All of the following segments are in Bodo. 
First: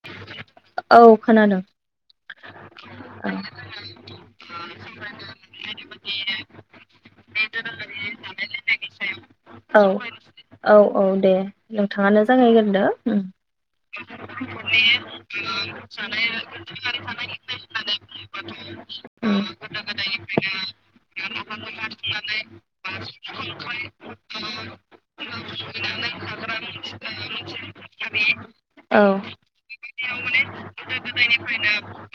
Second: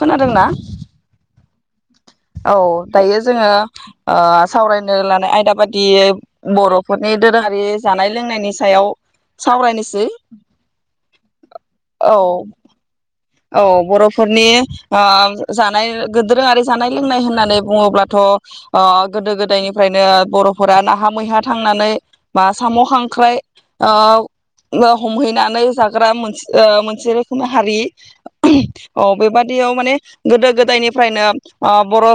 खोनादोंना औ खोनादों। दायो जोङो औ ओ सावरायनो लानाय आयदा बादियै औ बर'फोरनि दोरोङारि जानाय लोंनायनि दे सायाव सावरायनोसै नोंथांआनो औ जागायगोरदो औ बर'फोरनि ओ जानाय दोरोङारि जानाय लोंनाय होननानै बुङोब्लाथ' गोदो उम गोदायनिफ्रायनो बर'फोरा नाहा मैहा थांनानै बा साम' खांख्राइ ओ ओ हमहैनानै जाग्रा मोनसे ओ मोनसे रोखोमनि हारि। औ गोदो गोदायनिफ्रायनो ओ बर'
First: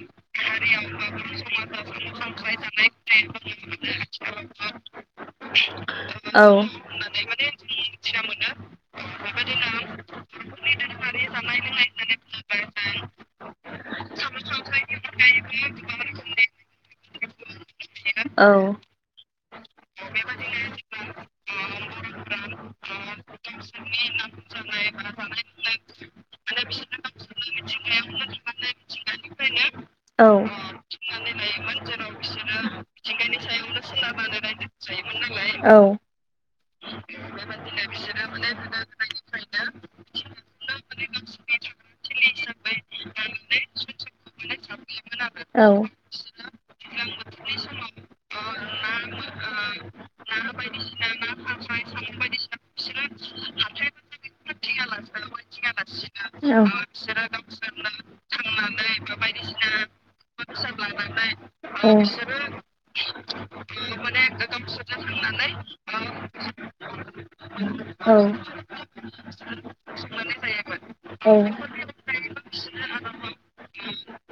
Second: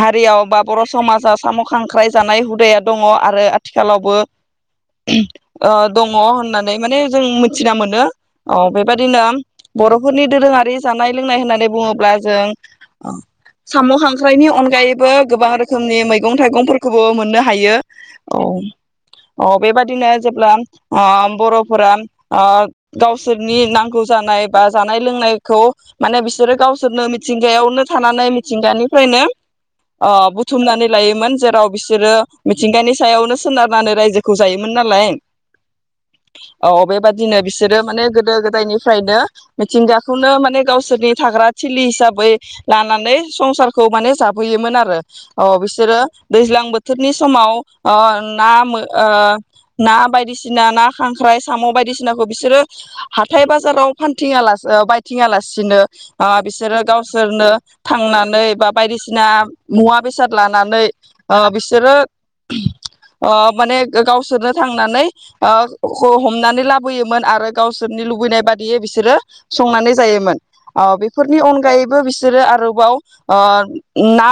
हारियाव बा बर' समाजाव साम' खांख्राय जानाय हुदाया दङ आरो आथिखालावबो दङ औ होननानै माने जों मिथिना मोनो ओ बेबायदिनो बर' फोरनि दोरोङारि जानाय लोंनाय होननानै बुङो। अब्ला जों साम' खांख्राइनि अनगायैबो गोबां रोखोमनि मैगं थाइगंफोरखौबो मोननो हायो औ औ बेबादिनो जेब्ला ओ बर'फोरा ओ गावसोरनि नांगौ जानाय बा जानाय लोंनायखौ माने बिसोर गावसोर नो मिथिंगायावनो थानानै मिथिंगानिफ्रायनो ओ बुथुमनानै लायोमोन जेराव बिसोरो मिथिंगानि सायावनो सोनारनानै रायजोखौ जायोमोन नालाय अ बेबादिनो बिसोरो माने गोदो गोदायनिफ्रायनो मिथिंगाखौनो माने गावसोरनि थाग्रा थिलि हिसाबै लानानै संसारखौ माने जाबोयोमोन आरो अ बिसोरो दैज्लां बोथोरनि समाव ओ ना ओ ना बायदिसिना ना खांख्राइ साम' बायदिसिनाखौ बिसोरो हाथाय बाजाराव फान थिङालासि बायथिङालासिनो ओ बिसोरो गावसोरनो थांनानै बा बायदिसिना मुवा बेसाद लानानै ओ बिसोरो ओ माने गावसोरनो थांनानै ओ हमनानै लाबोयोमोन आरो गावसोरनि लुबैनाय बादियै बिसोर बिसोरो संनानै जायोमोन ओ बे फोरनि अनगायैबो बिसोरो आरोबाव ओ ना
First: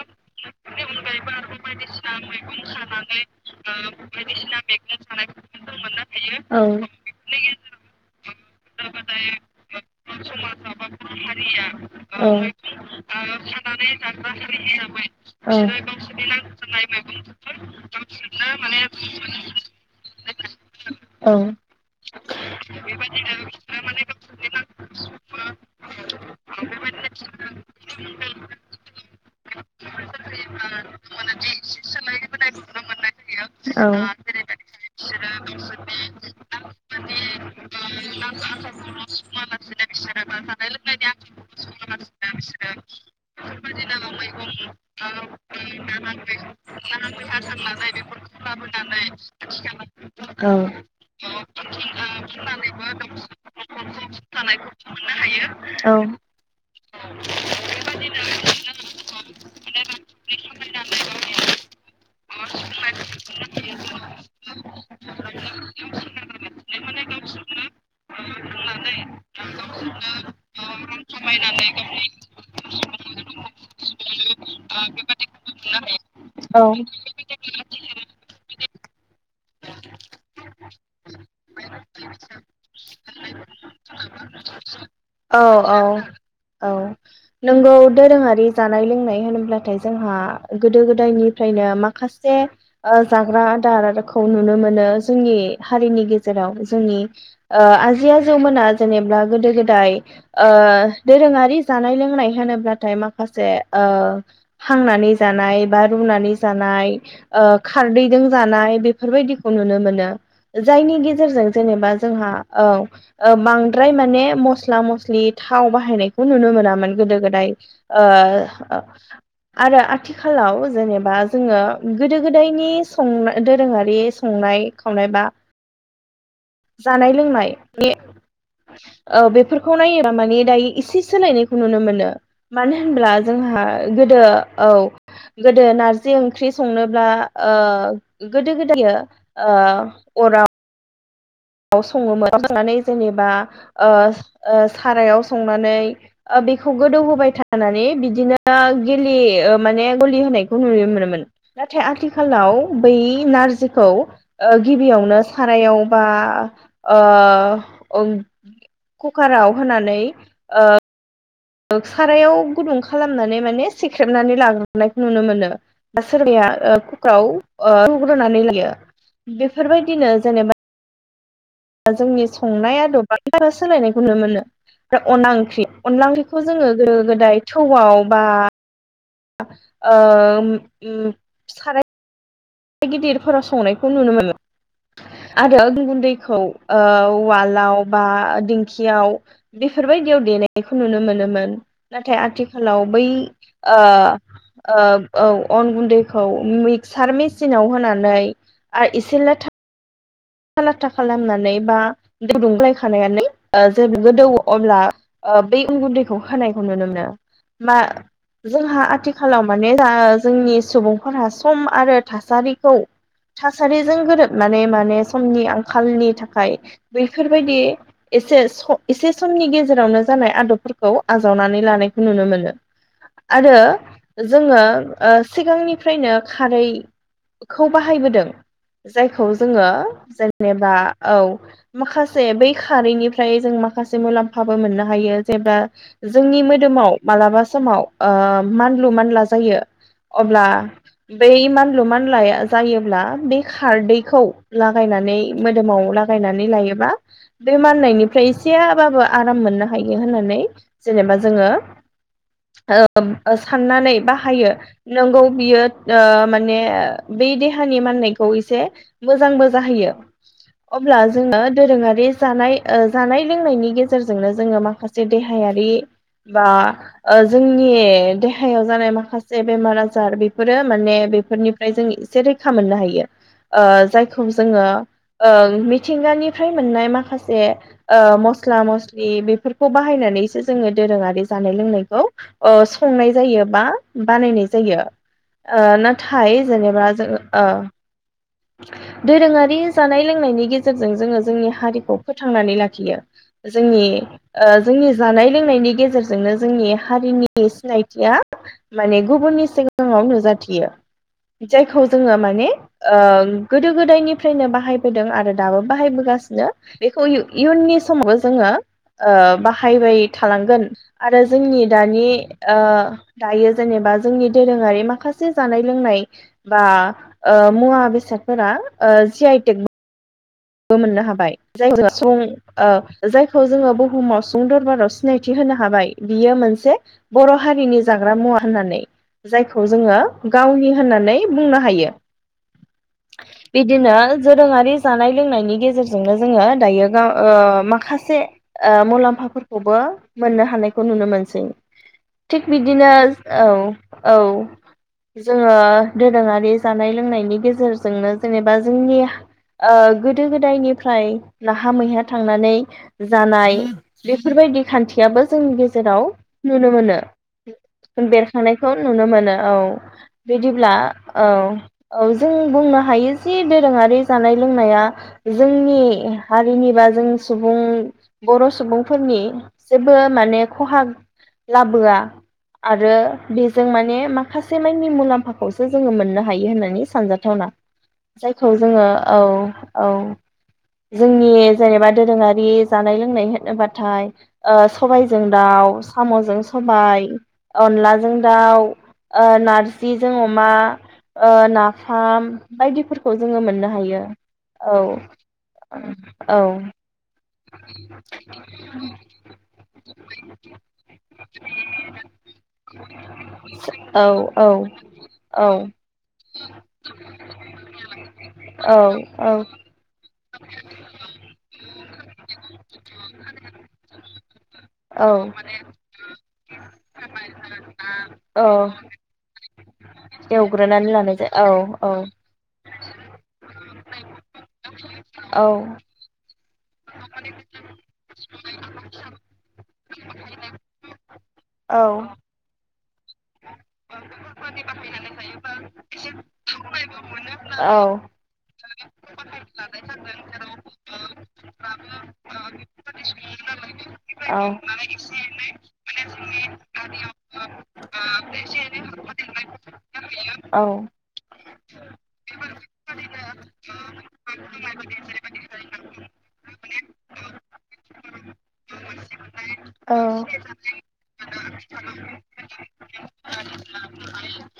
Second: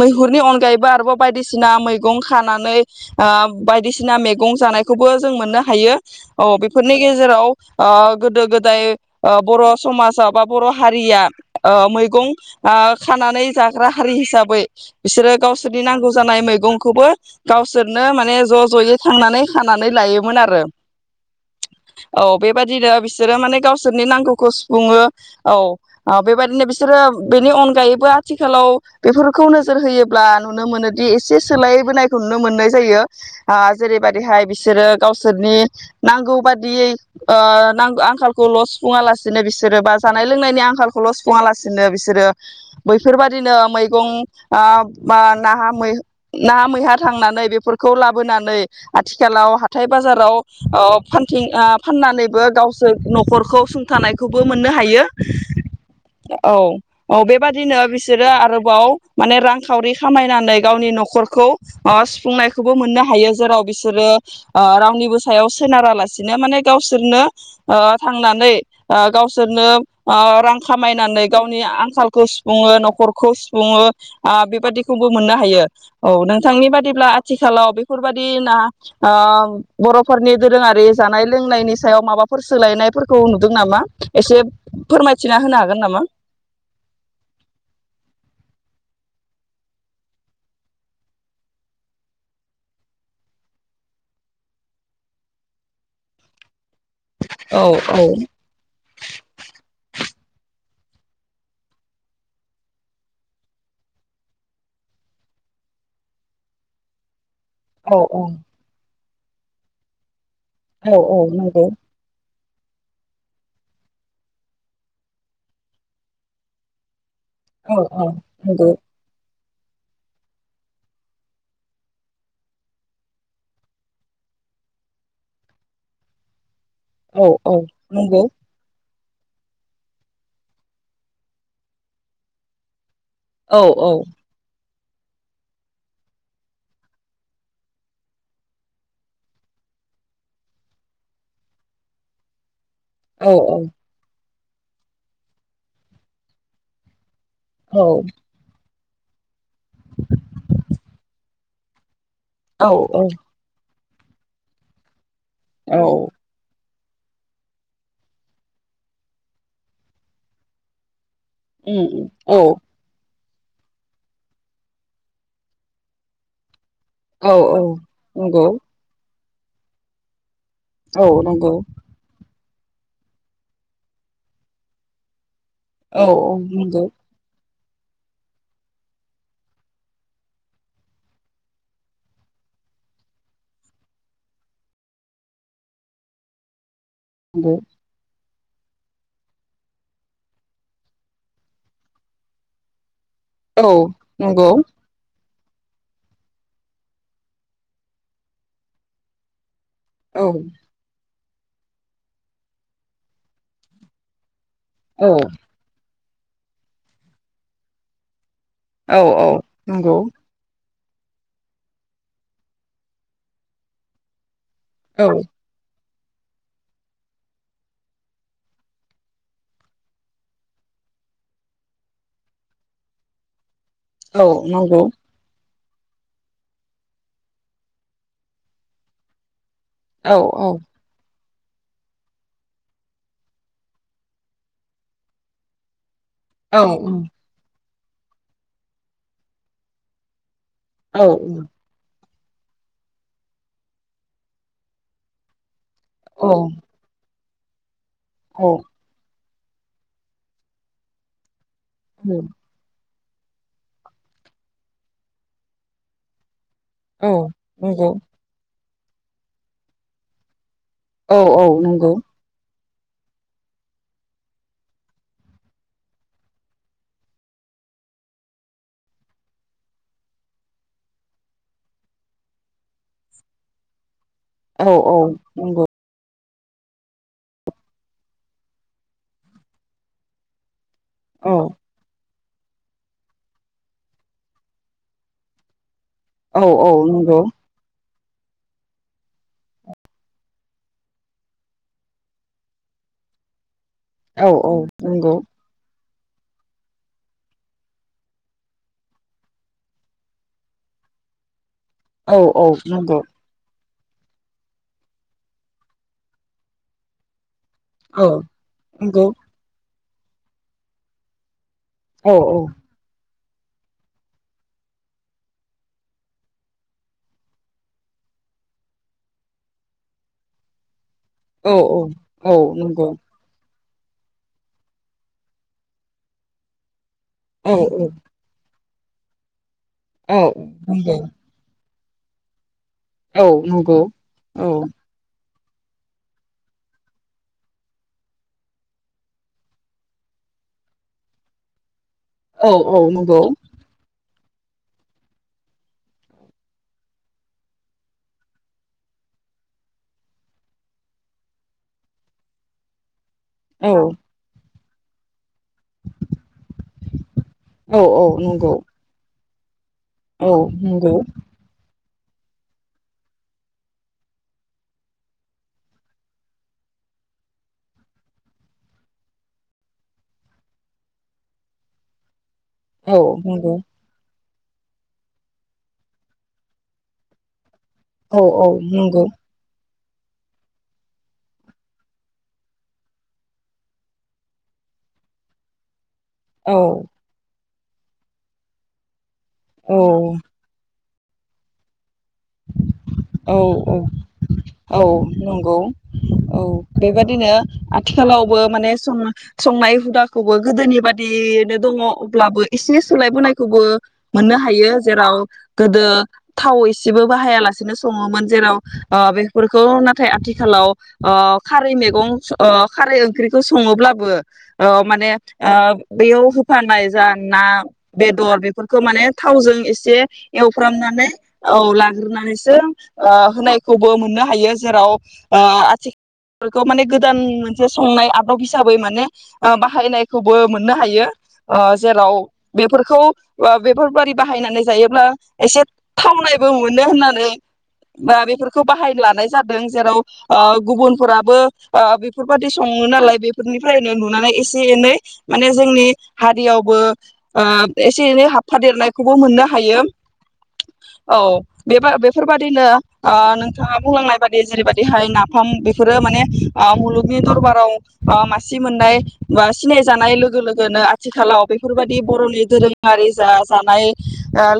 मैहुरनि अनगायैबो आरोबाव बायदिसिना मैगं खानानै ओ बायदिसिना मैगं जानायखौबो जों मोननो हायो औ बेफोरनि गेजेराव ओ गोदो गोदाय ओ बर' समाजा बा बर' हारि औ हारिया औ मैगं औ खानानै जाग्रा हारि हिसाबै बिसोरो गावसोरनि नांगौ जानाय मैगंखौबो गावसोरनो माने ज' ज'यै थांनानै खानानै लायोमोन आरो औ बेबादिनो बिसोरो माने गावसोर बिसोरनि नांगौखौ सुफुंङो औ। ओ बेबायाददिनो बिसोरो बेनि अनगायैबो आथिखालाव बेफोरखौ नोजोर होयोब्ला नुनो मोनोदि एसे सोलायबोनायखौ नुनो मोननाय जायो ओ औ जेरैबायदिहाय बिसोरो गावसोरनि नांगौ बादियै नांगौ आंखाल खौल' सुफुङालासेनो बिसोर बा जा जानाय लोंनायनि आंखालखौल' सुफुङा लासिनो बिसोरो बैफोरबादिनो मैगं ओ न नाहा मैहा थांनानै बेफोरखौ लाबोनानै आथिखालाव हाथाय बाजाराव फानथिं फाननानैबो गावसोर न'खरखौ सुंथानायखौबो मोननो हायो। औ औ औ बेबादिनो बिसोरो आरोबाव माने रांखावरि खामायनानै गावनि न'खरखौ ओ सुफुंनायखौबो मोननो हायो जेराव बिसोरो ओ रावनिबो सायाव सोनारालासिनो माने गावसोरनो ओ थांनानै ओ गावसोरनो ओ रां खामायनानै गावनि आंखालखौ सुफुङो न'खरखौ सुफुङो ओ बेबादिखौबो मोननो हायो। औ नोंथांनि औ बादिब्ला आथिखालाव बेफोरबादि ना ओ बर'फोरनि दोरोङारि जानाय लोंनायनि सायाव माबा फोर सोलायनायफोरखौ नुदों नामा एसे फोरमायथिना होनो हागोन औ औ नामा? औ होनब्लाथाय जोंहा गोदो गोदायनिफ्रायनो माखासे ओ जाग्रा आदार खौ नुनो मोनो जोंनि हारिनि गेजेराव जोंनि औ ओ आजै आजौमोना जेनेबा गोदो गोदाय ओ दोरोङारि जानाय लोंनाय होनोब्लाथाय माखासे ओ हांनानै जानाय बा रुनानै जानाय ओ औ खारदैजों जानाय बे फोरबायदिखौ नुनो मोनो। औ जायनि औ गेजेरजों नंगौ जेनेबा जोंहा औ बांद्राय माने मस्ला मस्लि थाव बाहायनायखौ नुनो मोनामोन गोदो गो दाय औ औ नंगौ ओ आरो आथिखालाव जेनेबा जोङो गोदो गोदायनि सं दोरोङारि बे संनाय खावनाय बा जानाय औ औ लोंनाय नि नंगौ औ बेफोरखौ नायोबा माने दायो इसे सोलायनायखौ नुनो मोनो मानो होनब्ला औ जोंहा औ गोदो औ गोदो नारजि ओंख्रि संनोब्ला ओ गोदो गोदायो अराव सङोमोन संनानै औ जेनेबा ओ ओ सारायाव संनानै ओ बेखौ गोदौ होबाय औ थानानै बिदिनो गिलि माने गलि होनायखौ नुयो नुनो मोनोमोन। नाथाय आथि खालाव औ बै नारजि खौ गिबियावनो औ सारायाव बा ओ कुकाराव होनानै ओ उम सारायाव उम गुदुं खालाम लामनानै माने सिख्रेबनानै लाग्रोनायखौ नुनो मोनो सोरबाया औ औ कुकाराव रुग्रोनानै नंगौ लायो। बेफोरबायदिनो जेनेबा औ नंगौ। जोंनि संनाया अदबआ सोलायनायखौ नुनो मोनो। ओमफ्राय अन ओंख्रि औ अनला औ ओंख्रिखौ जोङो नंगौ गोदो गोदाय थौआव बा ओ ओम साराय गिदिरफोराव संनायखौ नुनो मोनो आरो गुन्दैखौ ओ नंगौ वालाव बा दिंखियाव बेफोरबायदियाव देनायखौ नुनो मोनोमोन नाथाय आथिखालाव बै औ आ नंगौ आ औ अन गुन्दैखौ मिक्सार मि सिनाव होनानै आरो इसेल' थ औ लाथा खालामना नै बा [unintelligible] गोदौ अब्ला ओ बै अन गुनदैखौ खौ होनायखौ नुनो मोनो मा जोंहा औ औ आथिखालाव माने नंगौ जोंनि सुबुंफोरा सम आरो थासारिखौ थासारिजों गोरोब माने औ समनि आंखाल खालनि थाखाय बैफोरबायदि एसे एसे समनि गेजेरावनो जानाय आदबफोरखौ आजावनानै लानायखौ नुनो मोनो आरो। जोङो नंगौ ओ सिगांनि फ्रायनो खारैखौ बाहायबोदों जायखौ जोङो औ औ जेनेबा औ माखासे बै खारैनिफ्राय जों माखासे मुलाम्फाबो मोननो हायो जेब्ला। जोंनि मोदोमाव मालाबा समाव ओ मानलु मानला जायो अब्ला। बेैै मानलु मानलाया जायोब्ला बे खारदैखौ लागाय गायनानै मोन दोमाव औ लागायनानै लायोबा बे मा फोननायनिफ्राय औ एसेयाबाबो आराम मोननो हायो होननानै जेनेबा जोङो औ। ओम साननानै बाहायो नोंगौ बियो ओ माने बै नंगौ देहानि माननायखौ एसे मोजांबो जाहोयो। अब्ला औ नंगौ औ जोङो दोरोङारि नंगौ जानाय ओ जानाय लोंनायनि गेजेरजोंनो जोङो माखासे देहायारि बा ओ जोंनि देहायाव जानाय माखासे बेमार आजार बेफोरो माने बेफोरनिफ्राय जों एसे रैखा मोननो हायो ओ जाय खौ जोङो ओ मिथिंगानि फ्राय मोननाय माखासे ओ मस्ला मस्लि बेफोरखौ बाहायनानैसो जोङो दोरोङारि औ जानाय लोंनायखौ ओ संनाय जायो बा बानायनाय जायो ओ ना थाय औ औ जेनेबा नंगौ जोङो ओ दोरोङारि जानाय लोंनायनि गेजेरजों जोङो जोंनि हारिखौ फोथांनानै लाखियो। जोंनि औ औ ओ जोंनि नंगौ जानाय लोंनायनि गेजेरजों जोंनो जोंनि हारिनि सिनायथिया माने गुबुननि सिगाङाव नुजाथियो। जायखौ जोङो औ औ माने नंगौ गोदो गोदायनिफ्रायनो बाहायबोदों आरो दाबो बाहायबोगासिनो बेखौ [unintelligible] इयुननि औ समावबो जोङो नंगौ ओ बा बाय थालांगोन आरो जोंनि दानि औ औ ओ दायो जेनेबा जोंनि दोरोङारि माखासे जानाय लोंनाय बा ओ मुवा बेसादफोरा ओ जि आइ टेक बो मोननो हाबाय औ [unintelligible] औ ओ नंगौ जायखौ जोङो बुहुमाव सुंदरबाराव सिनायथि होनो हाबाय बियो मोनसे बर' औ हारिनि जाग्रा मुवा होननानै जाय खौ जोङो औ गावनि नंगौ होननानै बुंनो हायो। औ नंगौ बिदिनो औ दोरोङारि जानाय लोंनायनि गेजेरजोंनो जोङो दायो गाव ओ माखासे ओ मुलाम्फा फोरखौबो मोननो हानायखौ नुनो मोनसै। थिग औ औ बिदिनो नंगौ औ। औ जोङो दोरोङारि जानाय लोंनायनि गेजेर जोंनो जेनेबा जोंनि ओ गोदो गोदायवनिफ्राय नाहा मैहा थांनानै जानाय औ बेफोर बायदि खान्थियाबो जोंनि गेजेराव नुनो मोनो, औ औ नंगौ बेरखांनायखौ नुनो मोनो। औ। औ बिदिब्ला नंगौ औ। औ जों बुंनो हायो जि दोरोङारि जानाय लोंनाया जोंनि हारिनि बा जों सुबुं बर' सुबुं फोरनि जेबो माने खहा लाबोआ आरो औ नंगौ बेजों माने मा हासे माइनि मुलाम्फा खौसो जोङो मोननो हायो होननानै सानजा थावना। औ औ जायखौ जोङो नंगौ औ। औ जोंनि जेनेबा दोरोङारि जानाय लोंनाय होनो बाथाय ओ सबायजों दाउ साम'जों औ सबाय अनलाजों दाउ ओ नारजि औ जों अमा ओ ना फाम बायदि फोरखौ औ जोङो मोननो हायो। औ नंगौ औ बेबादिनो आथिखालावबो माने सं संनाय हुदाखौबो गोदोनि बादि नो दङ अब्लाबो एसे सोलाय बोनायखौबो औ मोननो औ हायो जेराव औ गोदो थाव एसे जेबो बाहाया लासेनो सङोमोन जेराव औ ओ बे औ फोरखौ नाथाय आथिखालाव ओ खार खारै मैगं ओ खारै ओंख्रिखौ सङो ब्लाबो औ माने ओ बेयाव होफानाय जा ना बेदर औ बेफोरखौ माने थावजों एसे एव एवग्रोनानै फ्रामनानै लानाय औ जायो लाग्रोनानै सो ओ होनाय खौबो मोननो हायो जेराव ओ औ आथि खौ गोदान मोनसे संनाय आदब हिसाबै माने ओ बाहायनाय खौबो मोननो हायो ओ औ जेराव बेफोर खौ बेफोर बारि बाहायनानै जायोब्ला एसे थावनाय बो मोनो होननानै औ बा बेफोरखौ बाहायनो लानाय जादों जेराव ओ गुबुन फोराबो ओ बेफोर बादि सङो नालाय बेफोरनि फ्रायनो नुनानै एसे एनै माने जोंनि हारियावबो ओ एसे एनै हाब फादेर नायखौबो मोननो हायो। औ बेफोर बेफोर बादिनो ओ नोंथाङा बुंलांनाय बादि जेरै बादिहाय नाफाम बेफोरो माने ओ मुलुगनि दरबाराव ओ मासि मोननाय बा औ सिनायजानाय लोगो लोगोनो आथिखालाव बेफोरबायदि बरनि धोरोमारि जा जानाय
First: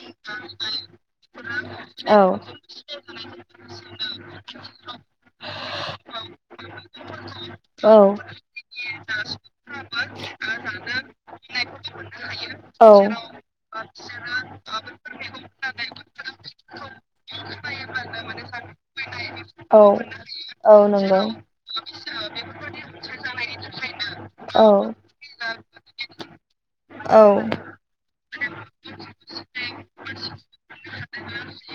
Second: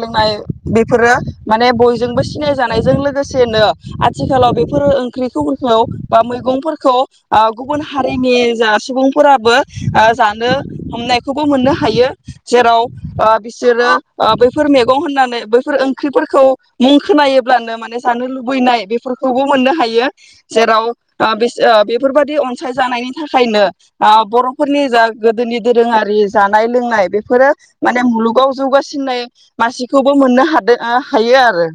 लोंनाय बेफोरो माने औ बयजोंबो सिनाय जानायजों लोगोसे [unintelligible] आथिखालाव बेफोरो ओंख्रिफोरखौ बा मैगंफोरखौ ओ गुबुन हारिनि जा सुबुं फोराबो ओ जानो हमनायखौबो मोननो हायो जेराव औ ओ बिसोरो ओ बेफोर मैगं होननानै बैफोर ओंख्रिफोरखौ मुं खोनायोब्लानो माने जानो लुबैनाय बे फोरखौबो मोननो औ हायो औ जेराव नंगौ ओ बिसो बेफ बेफोरबायादि अनसाय जानायनि थाखायनो। औ बरफोरनि जा गोदोनि। दोरोङारि जा औ [unintelligible] गाव जौगासिननाय मानसिखौ। बो मोननो हादों हायो आरो।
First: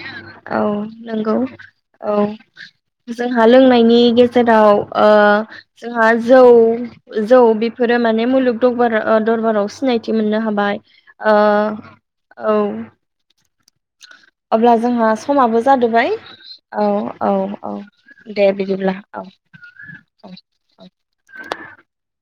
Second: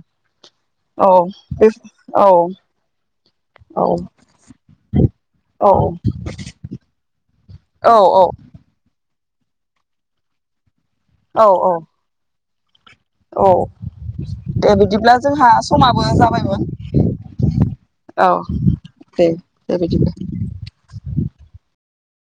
औ नंगौ। औ जोंहा औ लोंनायनि गेजेराव ओ औ जोंहा जौ। जौ औ बेफोरो माने मुलुग दंबार। ओ दरबाराव सिनायथि मोननो हाबाय। ओ औ औ अब्ला दे जोंहा बिदिब्ला समाबो जादोबाय जाबायमोन औ-औ-औ औ दे बिदिब्ला दे दे बिदिब्ला औ-औ